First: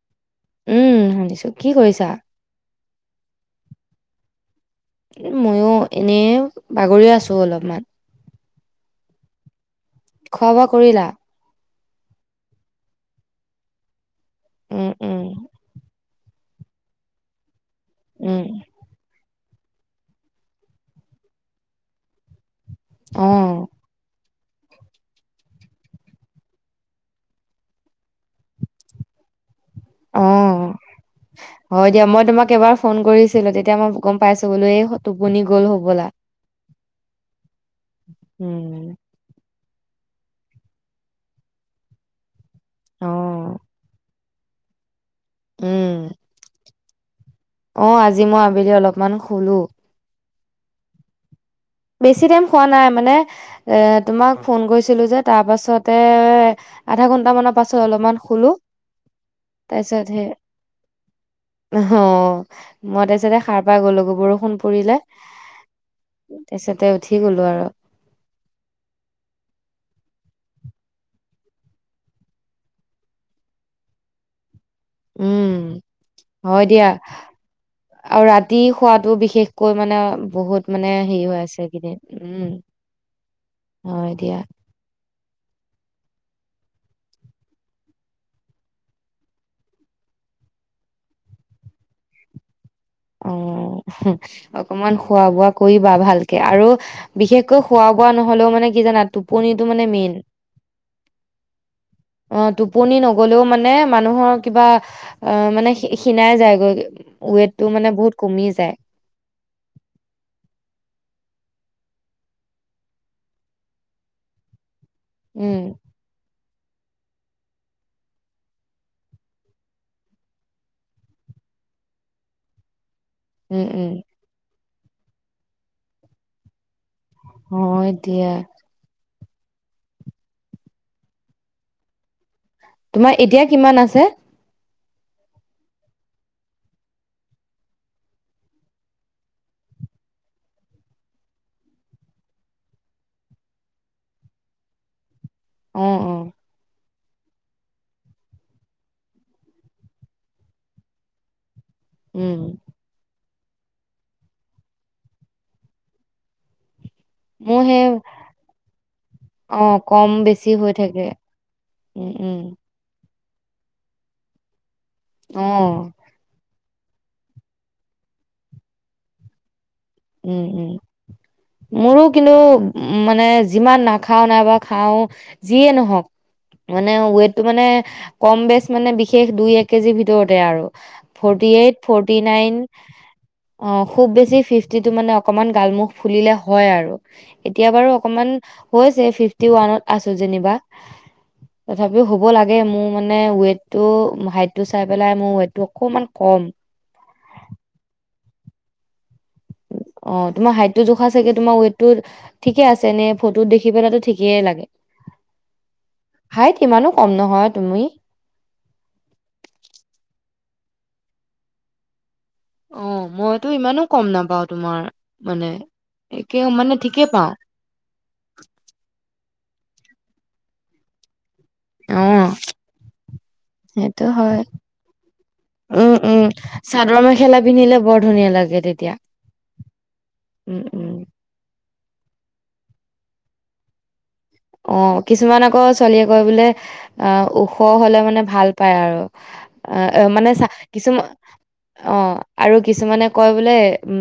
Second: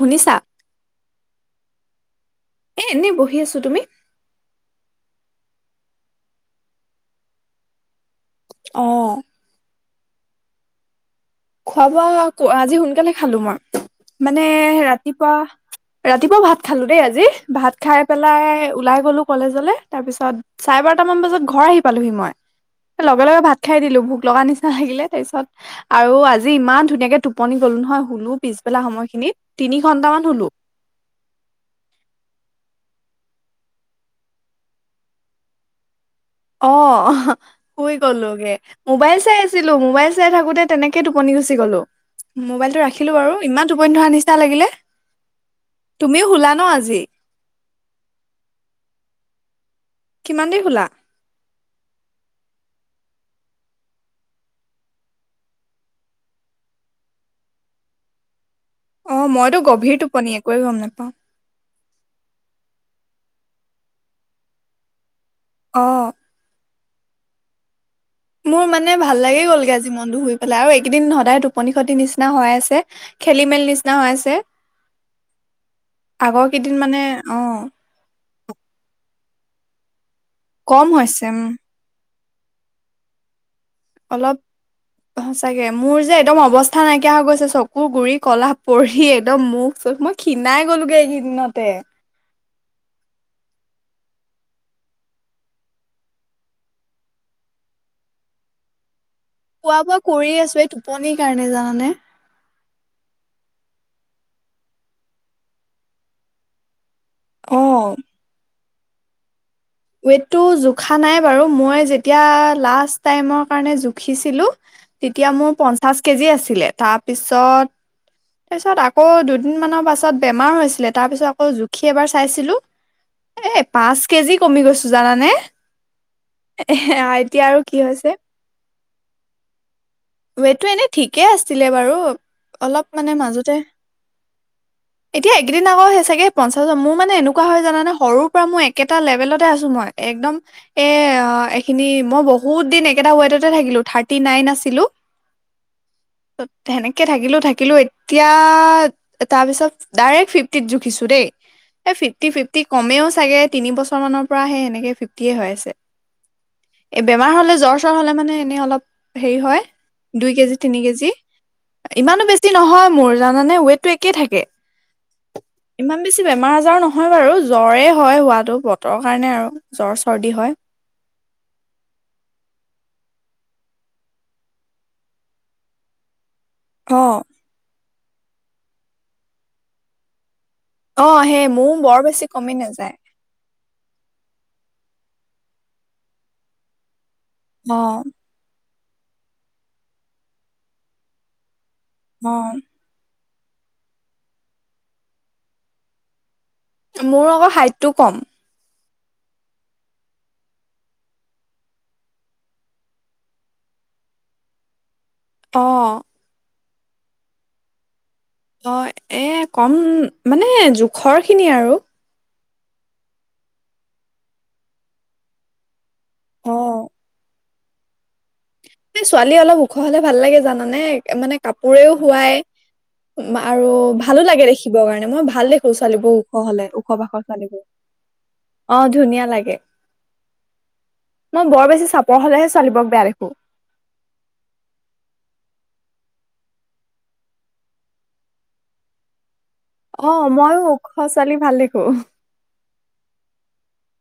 শুনিছা। উম শুনিছো কি কৰিছা। এ এনেই বহি আছো তুমি। মইয়ো এনে বাগৰিয়ে আছো অলপমান। আহ খোৱা বোৱা কৰিলা। খোৱা বোৱা আজি সোনকালে খালো মই। মানে উম, উম, ৰাতিপুৱা ৰাতিপুৱা ভাত। খালো দেই আজি ভাত। খাই উম। পেলাই ওলাই গ'লো কলেজলে তাৰ পিছত চাৰে বাৰটামান বজাত ঘৰ আহি পালোহি মই। লগে লগে ভাত অ', খাই দিলো ভোক। লগা নিচিনা লাগিলে তাৰপিছত আৰু আজি ইমান ধুনীয়াকে টোপনি গলো নহয় শু বলো পিছবেলা সময়খিনিত তিনি ঘন্ট মান শুলো অ', হয় দিয়া। মই তোমাক এবাৰ ফোন কৰিছিলো তেতিয়া মই গম পাইছো বোলো এই টোপনি গ'ল হ'বলা অ শুই গলোগে উম, মোবাইল চাই আ ছিলো মোবাইল চাই থাকোতে তেনেকে টোপনি গুচি গ'লো মোবাইলটো ৰাখিলো বাৰু অ', ইমান টোপনি ধৰা নিচিনা না লাগিলে উম। তুমিও শুলা ন আজি [inaudible] অ আজি মই আবেলি অলপমান শুলো কিমান দেৰি শুলা বেছি টাইম শুৱা নাই মানে এ তোমাক ফোন কৰিছিলো যে তাৰ পাছতে আধা ঘন্টা মানৰ পাছত অলপমান শুলো অ মইতো গভীৰ টোপনি একোৱেইে গম নেপাওঁ অ', মই তাৰ পাছতে সাৰ পাই গ'লো গে বৰষুণ পৰিলে ও তাৰিছতে উঠি গলো আৰু মোৰ মানে ভাল লাগি গ'লগে আজি মনটো শুই পেলাই আৰু এইকেইদিন সদায় টোপনি খতি নিচিনা হৈ আছে খেলি মেলি নিচিনা হৈ আছে উম আগৰ হয় কেইদিন দিয়া মানে অ আৰু ৰা তি খোৱাটো বিশেষকৈ মানে বহুত কম মানে হৈছে হেৰি উম হৈ আছে এইকেইদিন উম হয় দিয়া অলপ সচাকে মোৰ যে একদম অৱস্থা কা নাইকিয়া হৈ গৈছে চকু গুৰি কলা পৰি একদম মুখ চখ মই ক্ষিণাই গ'লোগে এইকেইদিনতে অ অকমান খোৱা বোৱা কৰিবা ভালকে আৰু বিশেষকৈ খোৱা বোৱা নহলেও মানে কি জানা টোপনিটো খোৱা মানে বোৱা মেইন কৰি আছো এই টোপনিৰ কাৰণে জানানে অ টোপনি নগলেও মানে মানুহৰ কিবা মানে খী ক্ষীণাই যাইগৈ টো অ মানে বহুত কমি যায় ৱেটটো জোখা নাই বাৰু মই যেতিয়া লাষ্ট টাইমৰ কাৰণে জুখিছিলো তেতিয়া মোৰ উম পঞ্চাশ কেজি আছে ছিলে তাৰপিছত তাৰপিছত আকৌ দুদিন মানৰ পাছত বেমাৰ হৈছিলে তাৰ পিছত আকৌ জুখি এবাৰ চাইছিলো এ উম উম পাঁচ কেজি কমি গৈছো জানানে হ এতিয়া আৰু কি হয় হৈছে দিয়া টো এনে ঠিকেই আছিলে বাৰু অলপ মানে তোমাৰ এতিয়া মাজতে কিমান আছে এতিয়া এককেইদিন আকৌ সেই চাগে পঞ্চাশজন মোৰ মানে এনেকুৱা হয় জানে সৰুৰ পৰা মই একেটা লেভেলত। মই একদম এখিনি মই বহুত দিন একে ৱেটতে থাকিলো থাৰ্টি নাইন আছিলো। অ অহ কে থাকিলো থাকিলো এতিয়া তাৰ পিছত ডাইৰেক্ট ফিফটিত জুখিছো দেই। এই ফিফটি উম ফিফটি কমেও চাগে। তিনি বচৰ মানৰ পৰাহে এনেকে ফিফটিয়ে হৈ আছে। এই বেমাৰ হ'লে মোৰ জ্বৰ সেই চ্বৰ হ'লে মানে এনেই অলপ হেৰি হয় অ', কম দুই বেছি কেজি হৈ তিনি থাকে। কেজি উম, ইমানো উম, বেছি নহয় মোৰ। জানানে ৱেটটো একে থাকে। অ', ইমান বেছি বেমাৰ আ। ব নহয় বাৰু জ্বৰে হয় হোৱাতটো বতৰ। কাৰণে আৰু। জ্বৰ চৰ্দি উম হয় উম মোৰো কিন্তু উ মানে। যিমান নাখাও নাইবা খাও যিয়ে নহওক। মানে অ ওৱেট মানে কম বেচ মানে বিশেষ দুই এক কেজিৰ ভিতৰত। তে আৰু অ সেই ফৰ্টি মোৰ এইট বৰ ফৰ্টি বেছি কমি নাইন নাযায় আ খুব বেছি ফিফটি। যিটো মানে অকনমান গালমুখ ফুলিলে হয় আৰু। এতিয়া অ বাৰু অকমান। হৈছে ফিফটি ওৱানত আছো যেনিবা। তথাপিও হব অ লাগে মোৰ মানে নে ৱেটটো হাইটটো চাই পেলাই মোৰ ৱেটটো অকমান কম। মোৰ অকল হাইটটো কম। অ তোমাৰ হাইটটো জোখা চাগে তোমাৰ ৱেটটো ঠিকে আছে নে ফটোত দেখি পেলাতো ঠিকেই লাগে। অ ত ইমানো কম নহয় তুমি। অ এ কম মানে জোখৰ খিনি আৰু। অ মইতো ইমানো কম নাপাও তোমাৰ মানে। একে মানে অ' ঠিকেই পাওঁ। ছোৱালী অলপ ওখ হলে ভাল লাগে জানানে মানে। কাপোৰেও অ শোৱাই আৰু সেইটো ভালো হয় লাগে দেখিবৰ কাৰণে মই ভাল দেখো উম ছোৱালীবোৰ উম ওখ হলে ওখ চাদৰ পাখৰ মেখেলা ছোৱালীবোৰ পিন্ধিলে বৰ ধুনীয়া লাগে অ তেতিয়া ধুনীয়া লাগে উম উম মই বৰ বেছি। চাপৰ হলেহে ছোৱালীবোৰক বেয়া দেখো। অ কিছুমান আকৌ ছোৱালীয়ে লয় বোলে অ ওখ হলে মানে ভাল পায় আৰু অ মানে চা মইও ওখ কিছুমান ছোৱালী ভাল দেখো অ আৰু কিছুমানে কয় বোলে।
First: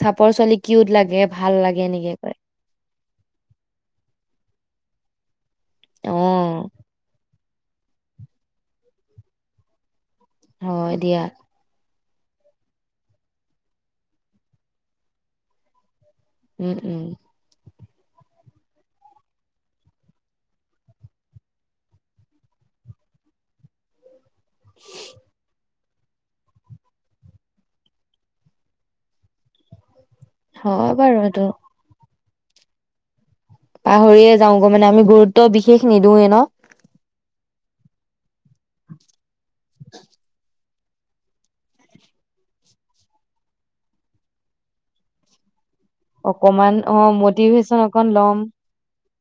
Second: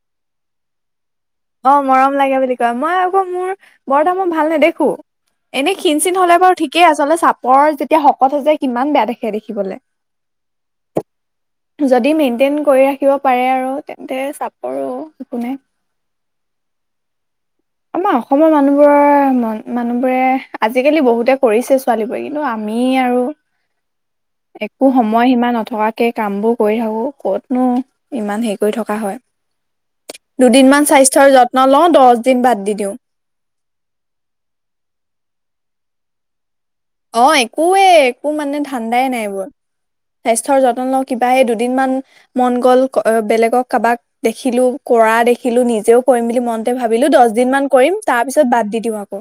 চাপৰ ছোৱালী কিউত লাগে। ভাল অ লাগে এনেকে মৰম লাগে বুলি কয় মই আকৌ মোৰ বৰ এতা মই ভাল নেদেখো। এনে ক্ষীণ চিন হলে বাৰু অ ঠিকেই আচলতে চাপ পৰ যেতিয়া শকত হৈ যায় কিমান বেয়া দেখে দেখিবলৈ হয় দিয়া যদি মেইনটেইন কৰি ৰাখিব পাৰে আৰু তেন্তে চাপোৰো একো নাই। উম উম আমাৰ অসমৰ মানুহবোৰৰ ম মানুহবোৰে আজিকালি বহুতে কৰিছে ছোৱালীবোৰে কিন্তু আমি আৰু একো সময়সীমা নথকাত কে কামবোৰ কৰি থাকো ক'তনো ইমান হেৰি কৰি থকা হয় দুদিনমান হয় বাৰু স্বাস্থ্যৰ এইটো যত্ন লওঁ দহ দিন বাদ দি দিওঁ পাহৰিয়ে যাও গৈ মানে আমি গুৰুত্ব বিশেষ নিদিওঁয়ে ন অ একৱে একো মানে ধাণ্ডাই নাই এইবোৰ স্বাস্থ্যৰ যত্ন লগত কিব দুদিন মান মন গ'ল বেলেগক কাৰোবাক দেখিলো কৰা দেখিলো নিজ নিজেও কৰিম বুলি মনতে অকমান অ ভাবিলো দহ দিন মান মটিভেশ্যন কৰিম অকন তাৰ ল'ম পিছত বাদ দি দিওঁ আকৌ।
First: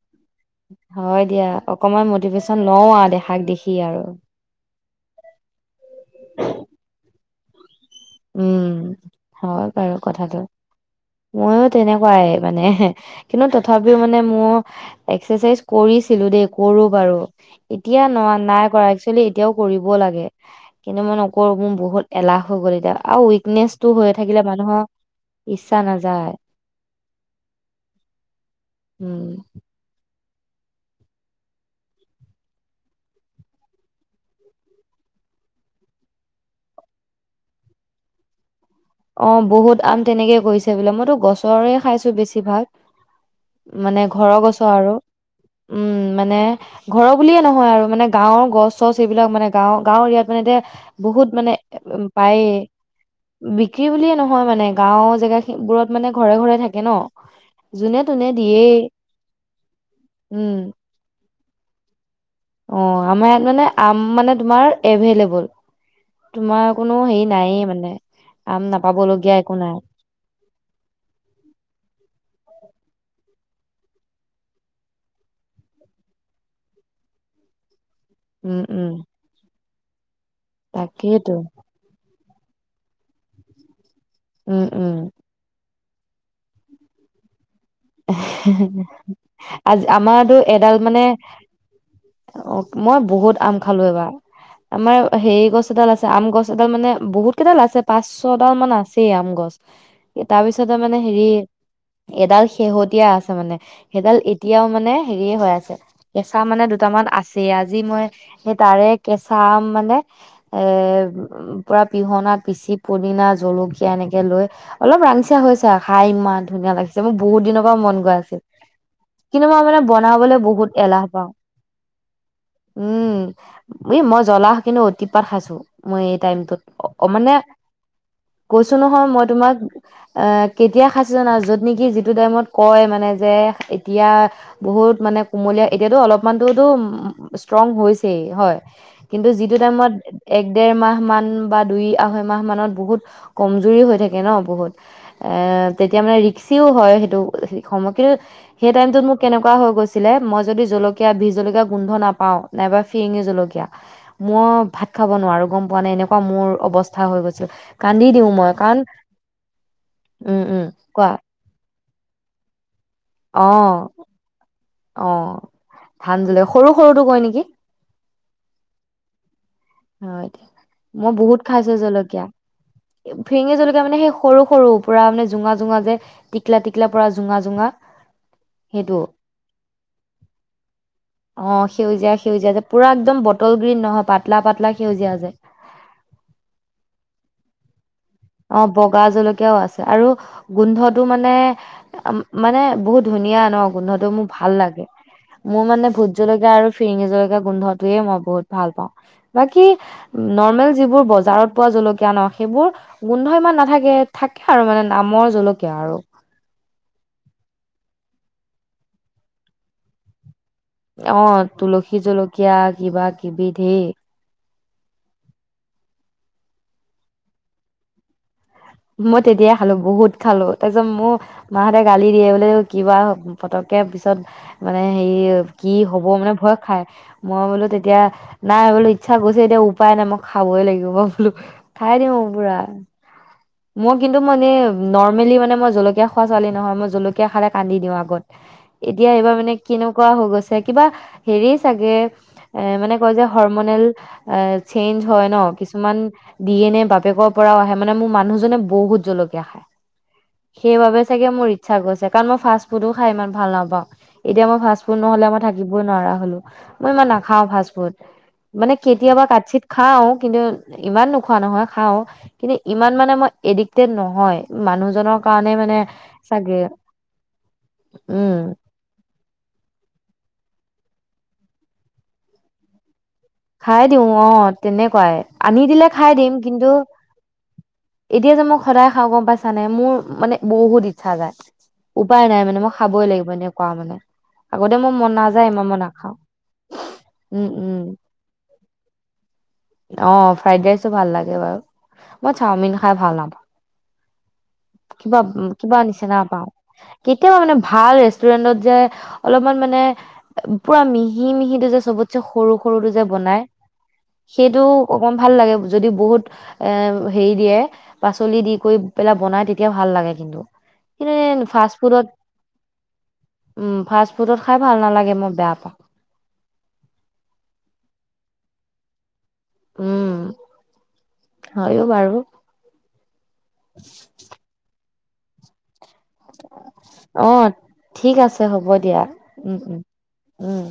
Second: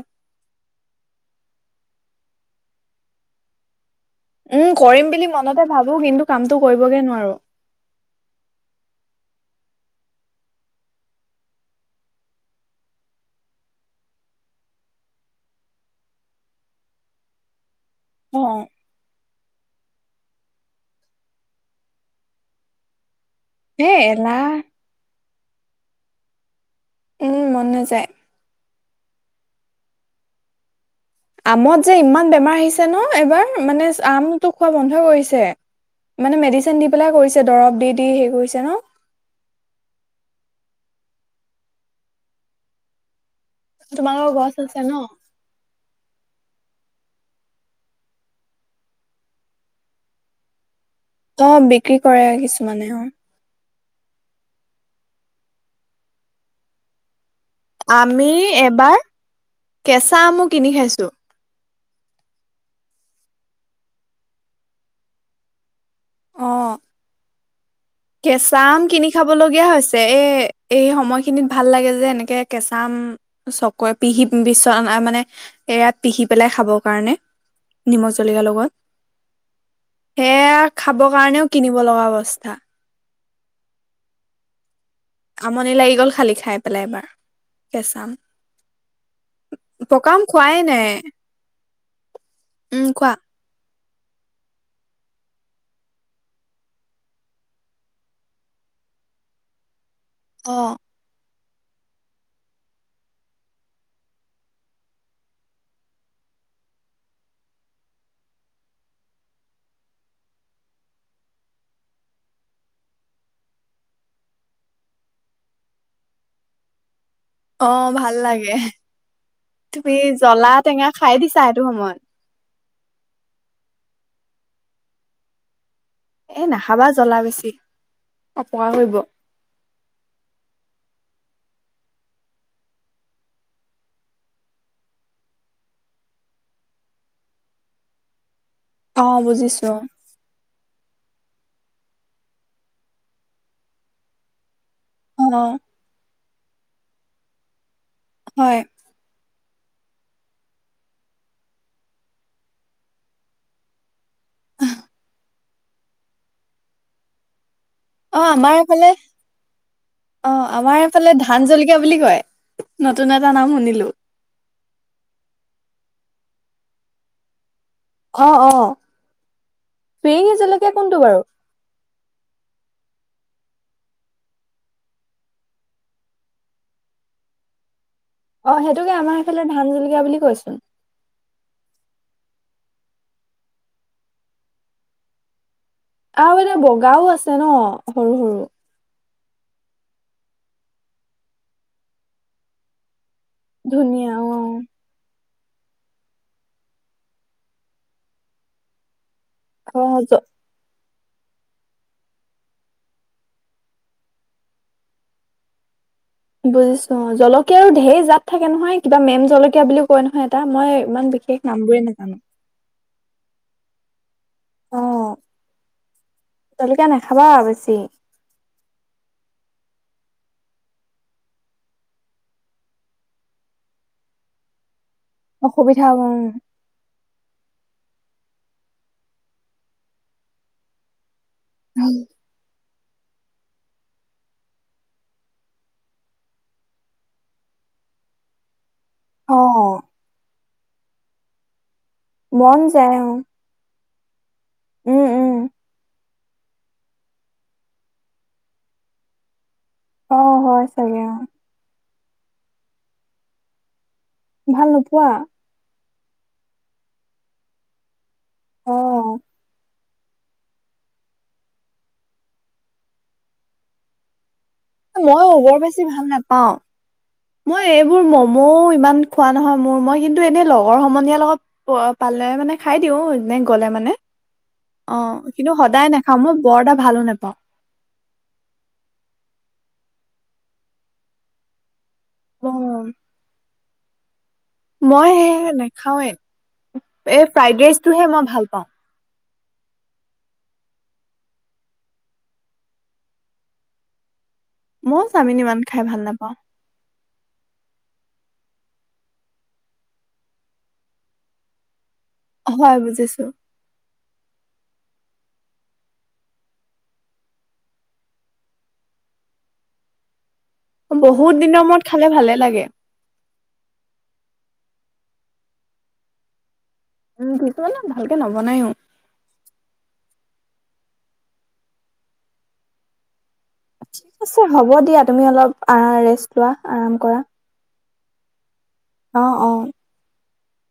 হয় দিয়া অকমান মটিভেশ্যন লও আৰু দেখাক দেখি আৰু উম কৰিম বুলি মনতে ভাবো কিন্তু কামটো কৰিবগে নোৱাৰো উম, হয় বাৰু কথাটো ময়ো তেনেকুৱাই মানে কিন্তু তথাপিও মানে মই এক্সাৰচাইজ কৰিছিলো দেই কৰো বাৰু এতিয়া ন অ নাই কৰা একচোৱালি এতিয়াও কৰিব লাগে কিন্তু মই নকৰো মোৰ বহুত এলাহ হৈ গ'ল এতিয়া আৰু ৱিক এ নেচটো হৈয়ে থাকিলে এলাহ। মানুহৰ ইচ্ছা নাযায় উম মন নাযায় উম আমত যে ইমান বেমাৰ আহিছে ন এই বাৰ, মানে আমতো খোৱা বন্ধ কৰিছে, মানে মেডিচিন দি পেলাই কৰিছে দৰব দি দি হেই কৰিছে ন অ বহুত আম তেনেকে কৰিছে বোলে মইতো গছৰে খাইছো বেছি ভাগ। মানে তোমালোকৰ ঘৰৰ গছ আছে আৰু ন। উম মানে ঘৰৰ বুলিয়ে নহয় আৰু মানে গাঁৱৰ গছ চছ এইবিলাক মানে গাঁও, গাঁৱৰ এৰিয়াত মানে এতিয়া বহুত অ মানে বিক্ৰী উ কৰে পাইয়েই কিছুমানে অ। কি বুলিয়ে নহয় মানে গাও জেগাখিনি বোৰত মানে ঘৰে ঘৰে থাকে ন যোনে তোনে আমি দিয়েই এবাৰ কেঁচা আমু উম কিনি খাইছো অ আমাৰ ইয়াত মানে আম মানে তোমাৰ এভেইলেবল অ তোমাৰ কোনো হেৰি নায়েই মানে কেঁচা আম কিনি নাপাবলগীয়া একো খাবলগীয়া নাই হৈছে এ এই সময়খিনিত ভাল লাগে যে এনেকে কেঁচা। নাম চক পিহি বিচনা মানে এৰাত পিহি পেলাই খাবৰ কাৰণে। নিমখ জলকীয়া উম লগত। উম এয়া খাব তাকেইতো কাৰণেও কিনিব লগা বস্তু। থা উম উম আমনি লাগি। গল খালি খাই পেলাই এবাৰ। কেঁচা আম আজ পকা আম আমাৰতো খোৱাই এডাল নাই মানে অ উম মই কোৱা বহুত আম। খালো এবাৰ আমাৰ হেৰি গছ এডাল আছে আম গছ এডাল মানে বহুত কেইডাল আছে পাঁচ ছডাল মান আছেই আম গছ। তাৰ অ পিছতে মানে হেৰি এডাল শেহতীয়া আছে মানে সেইডাল এতিয়াও মানে হেৰিয়ে হৈ আছে কেঁচা আম মানে দুটামান আছেই আজি মই সেই তাৰে কেঁচা আম মানে এ পুৰা পিহনা পিচি পদিনা, জলকীয়া এনেকে লৈ অলপ ৰাঙচিয়া হৈছে আৰু খাই ইমান ধুনীয়া লাগিছে অ মোৰ। বহুত দিনৰ অ পৰা মন ভাল গৈ আছিল লাগে কিন্তু মই মানে তুমি বনাবলে জ্বলা বহুত টেঙা এলাহ খাই পাওঁ দিছা সেইটো সময়। উম এই মই জ্বলা কিন্তু অতিপাত খাইছো। মই এই এ টাইমত নাখাবা জ্বলা মানে বেছি অপকাৰ কৈছো কৰিব নহয় মই তোমাক এ কেতিয়া খাইছো। জানা য'ত নেকি যিত টো টাইমত কয় মানে যে এতিয়া বহুত মানে কুমলীয়া এতিয়াতো অলপমানতটোতো ইচতৰঙ হৈছেই হয়। অ কিন্তু যিটো বুজিছো টাইমত এক দেৰ মাহ মান বা দুই আঢ়ৈ মাহ মানত বহুত কমজুৰি হৈ থাকে ন বহুত। অ এ তেতিয়া মানে ৰি সিচিও হয়। সেইটো কিন্তু হয় সেই টাইমত মোক কেনেকুৱা। এনেকুৱা হৈ গৈছিলে মই যদি জলকীয়া, বিষ জলকীয়া গোন্ধ নাপাও নাইবা ফিৰিঙি জলকীয়া মই ভাত খাব নোৱাৰো গম পোৱা নাই এনেকুৱা মোৰ অৱস্থা হৈ গৈছিল। কান্দি অ দিওঁ মই আমাৰ কাৰণ এইফালে অ উম উম আমাৰ কোৱা এইফালে ধান জলক বুলি কয়। নতুন এটা নাম অ শুনিলো অ ধান জলকীয়া। সৰু সৰুটো কয় নেকি। অ অ হয় ফিৰিঙি জলকীয়া কোনটো মই বাৰু বহুত খাইছো জলকীয়া। ফিৰিঙি জলকীয়া মানে সেই সৰু সৰু পুৰা মানে জোঙা জোঙা যে টিকলা টিকলা পৰা জোঙা জোঙা। অ সেইটোকে সেইটো আমাৰ এইফালে ধান জলকীয়া বুলি কয়চোন। অ সেউজীয়া সেউজীয়া যে পুৰা একদম বটল গ্ৰীণ নহয় পাতলা পাতল। লাক সেউজীয়া যে আৰু এটা বগাও আছে ন সৰু সৰু অ বগা জলকীয়াও আছে আৰু গোন্ধটো মানে মানে বহুত ধুনীয়া ন, গোন্ধটো ধুনীয়া মোৰ অ ভাল লাগে। মোৰ মানে ভোত জলকীয়া আৰু ফিৰিঙি জলকীয়া, গোন্ধটোৱে মই বহুত ভাল পাওঁ। বাকী অ জ নৰ্মেল। যিবোৰ বজাৰত পোৱা জলকীয়া ন সেইবোৰ। গোন্ধ ইমান নাথাকে, থাকে আৰু মানে নামৰ জলকীয়া আৰু। বুজিছো। অঁ জলকীয়াৰো ধেৰ জাত থাকে নহয় কিবা মেম জলকীয়া বুলিও কয় নহয়। এটা মই ইমান অ বিশেষ নামবোৰে তুলসী নাজানো জলকীয়া কিবা কিবি ধেই। অ জলকীয়া নাখাবা আৰু বেছি। মই তেতিয়াই খালো, বহুত খালো তাৰপিছত মোৰ মা হতে গালি দিয়ে বোলে কিবা পতককে পিছত। মানে হেৰি কি হ'ব মানে ভয় খাই, মই বোলো তেত। তেতিয়া নাই বোলো ইচ্ছা গৈছে এতিয়া উপায় নাই, মই খাবই লাগিব বোলো। খাই উম দিওঁ আৰু পুৰা। মই কিন্তু মানে নৰ্মেলি মানে মই জলকীয়া খোৱা ছোৱালী নহয়, মই জলকীয়া খালে কান্দি দিওঁ আগত। এতিয়া এইবাৰ অ মানে কেনেকুৱা হৈ গৈছে। কিবা হেৰি। চাগে মন এ মানে যায় অ কয় যে হৰমনেল। অ এ, চেঞ্জ উম হয় উম ন কিছুমান। দি নে এ বাপেকৰ পৰাও আহে মানে মোৰ মানুহ। জনে বহুত জলকীয়া খায়। অ হয় সেইবাবে অ চাগে মোৰ ইচ্ছা গৈছে। কাৰণ মই ফাষ্ট ফুডো খাই ইমান ভাল নাপাওঁ। এতিয়া মই ভাল ফাষ্টফুড নোপোৱা নহলে মই থাকিব। মই নোৱাৰা হলো মই ইমান নাখাওঁ ফাষ্ট ফুড। অ মানে কেতিয়াবা কাটছিত। খাওঁ কিন্তু ইমান নোখোৱা নহয়, খাওঁ কিন্তু ইমান মানে মই। এডিক্টেড নহয়। মানুহজনৰ মইয়ো কাৰণে বৰ মানে বেছি ভাল নাপাওঁ। চাগে মই এইবোৰ উম মম'ও ইমান খোৱা নহয় মোৰ, মই কিন্তু এনেই লগৰ সমনীয়াৰ লগত পালে মানে খাই দিওঁ। এনে গ'লে খাই মানে দিওঁ অ অ তেনেকুৱাই, কিন্তু আনি দিলে সদায় খাই নাখাওঁ দিম মই বৰ কিন্তু এটা ভালো নাপাওঁ এতিয়া যে মোক সদায় খাওঁ গম পাইছা নে মোৰ। মানে বহুত ইচ্ছা যায়। উপায় নাই অ মানে মই খাবই লাগিব এনেও। কোৱা মানে। আগতে মোৰ মন মই নাযায় ইমান মই নাখাওৱে, নাখাওঁ এ উম ফ্ৰাইড উম ৰাইচটোহে মই। ভাল পাওঁ অ ফ্ৰাইড ৰাইচো ভাল লাগে বাৰু মই চাওমিন খাই ভাল নাপাওঁ ময়ো কিবা চাওমিন ইমান কিবা খাই ভাল নিচিনা নাপাওঁ পাওঁ কেতিয়াবা মানে ভাল ৰেষ্টুৰেন্টত যে অলপমান মানে পুৰা মিহি মিহিটো যে চবত সৰু হয় সৰুতো যে বুজিছো বনাই সেইটো অকণ ভাল লাগে যদি বহুত হেৰি দিয়ে পাচলি দি কৰি পেলাই বনায় তেতিয়া ভাল লাগে কিন্তু বহুত দিনৰ ফাষ্ট মূৰত ফুডত খালে ভালে লাগে উম ফাষ্ট ফুডত খাই ভাল নালাগে মই বেয়া পাওঁ উম কিছুমানে ভালকে নবনায়ো উম হয় ও বাৰু ঠিক আছে হ'ব দিয়া তুমি অলপ ৰেষ্ট লোৱা আৰাম কৰা অ ঠিক আছে আছে হ'ব দিয়া অ অ উম উম উম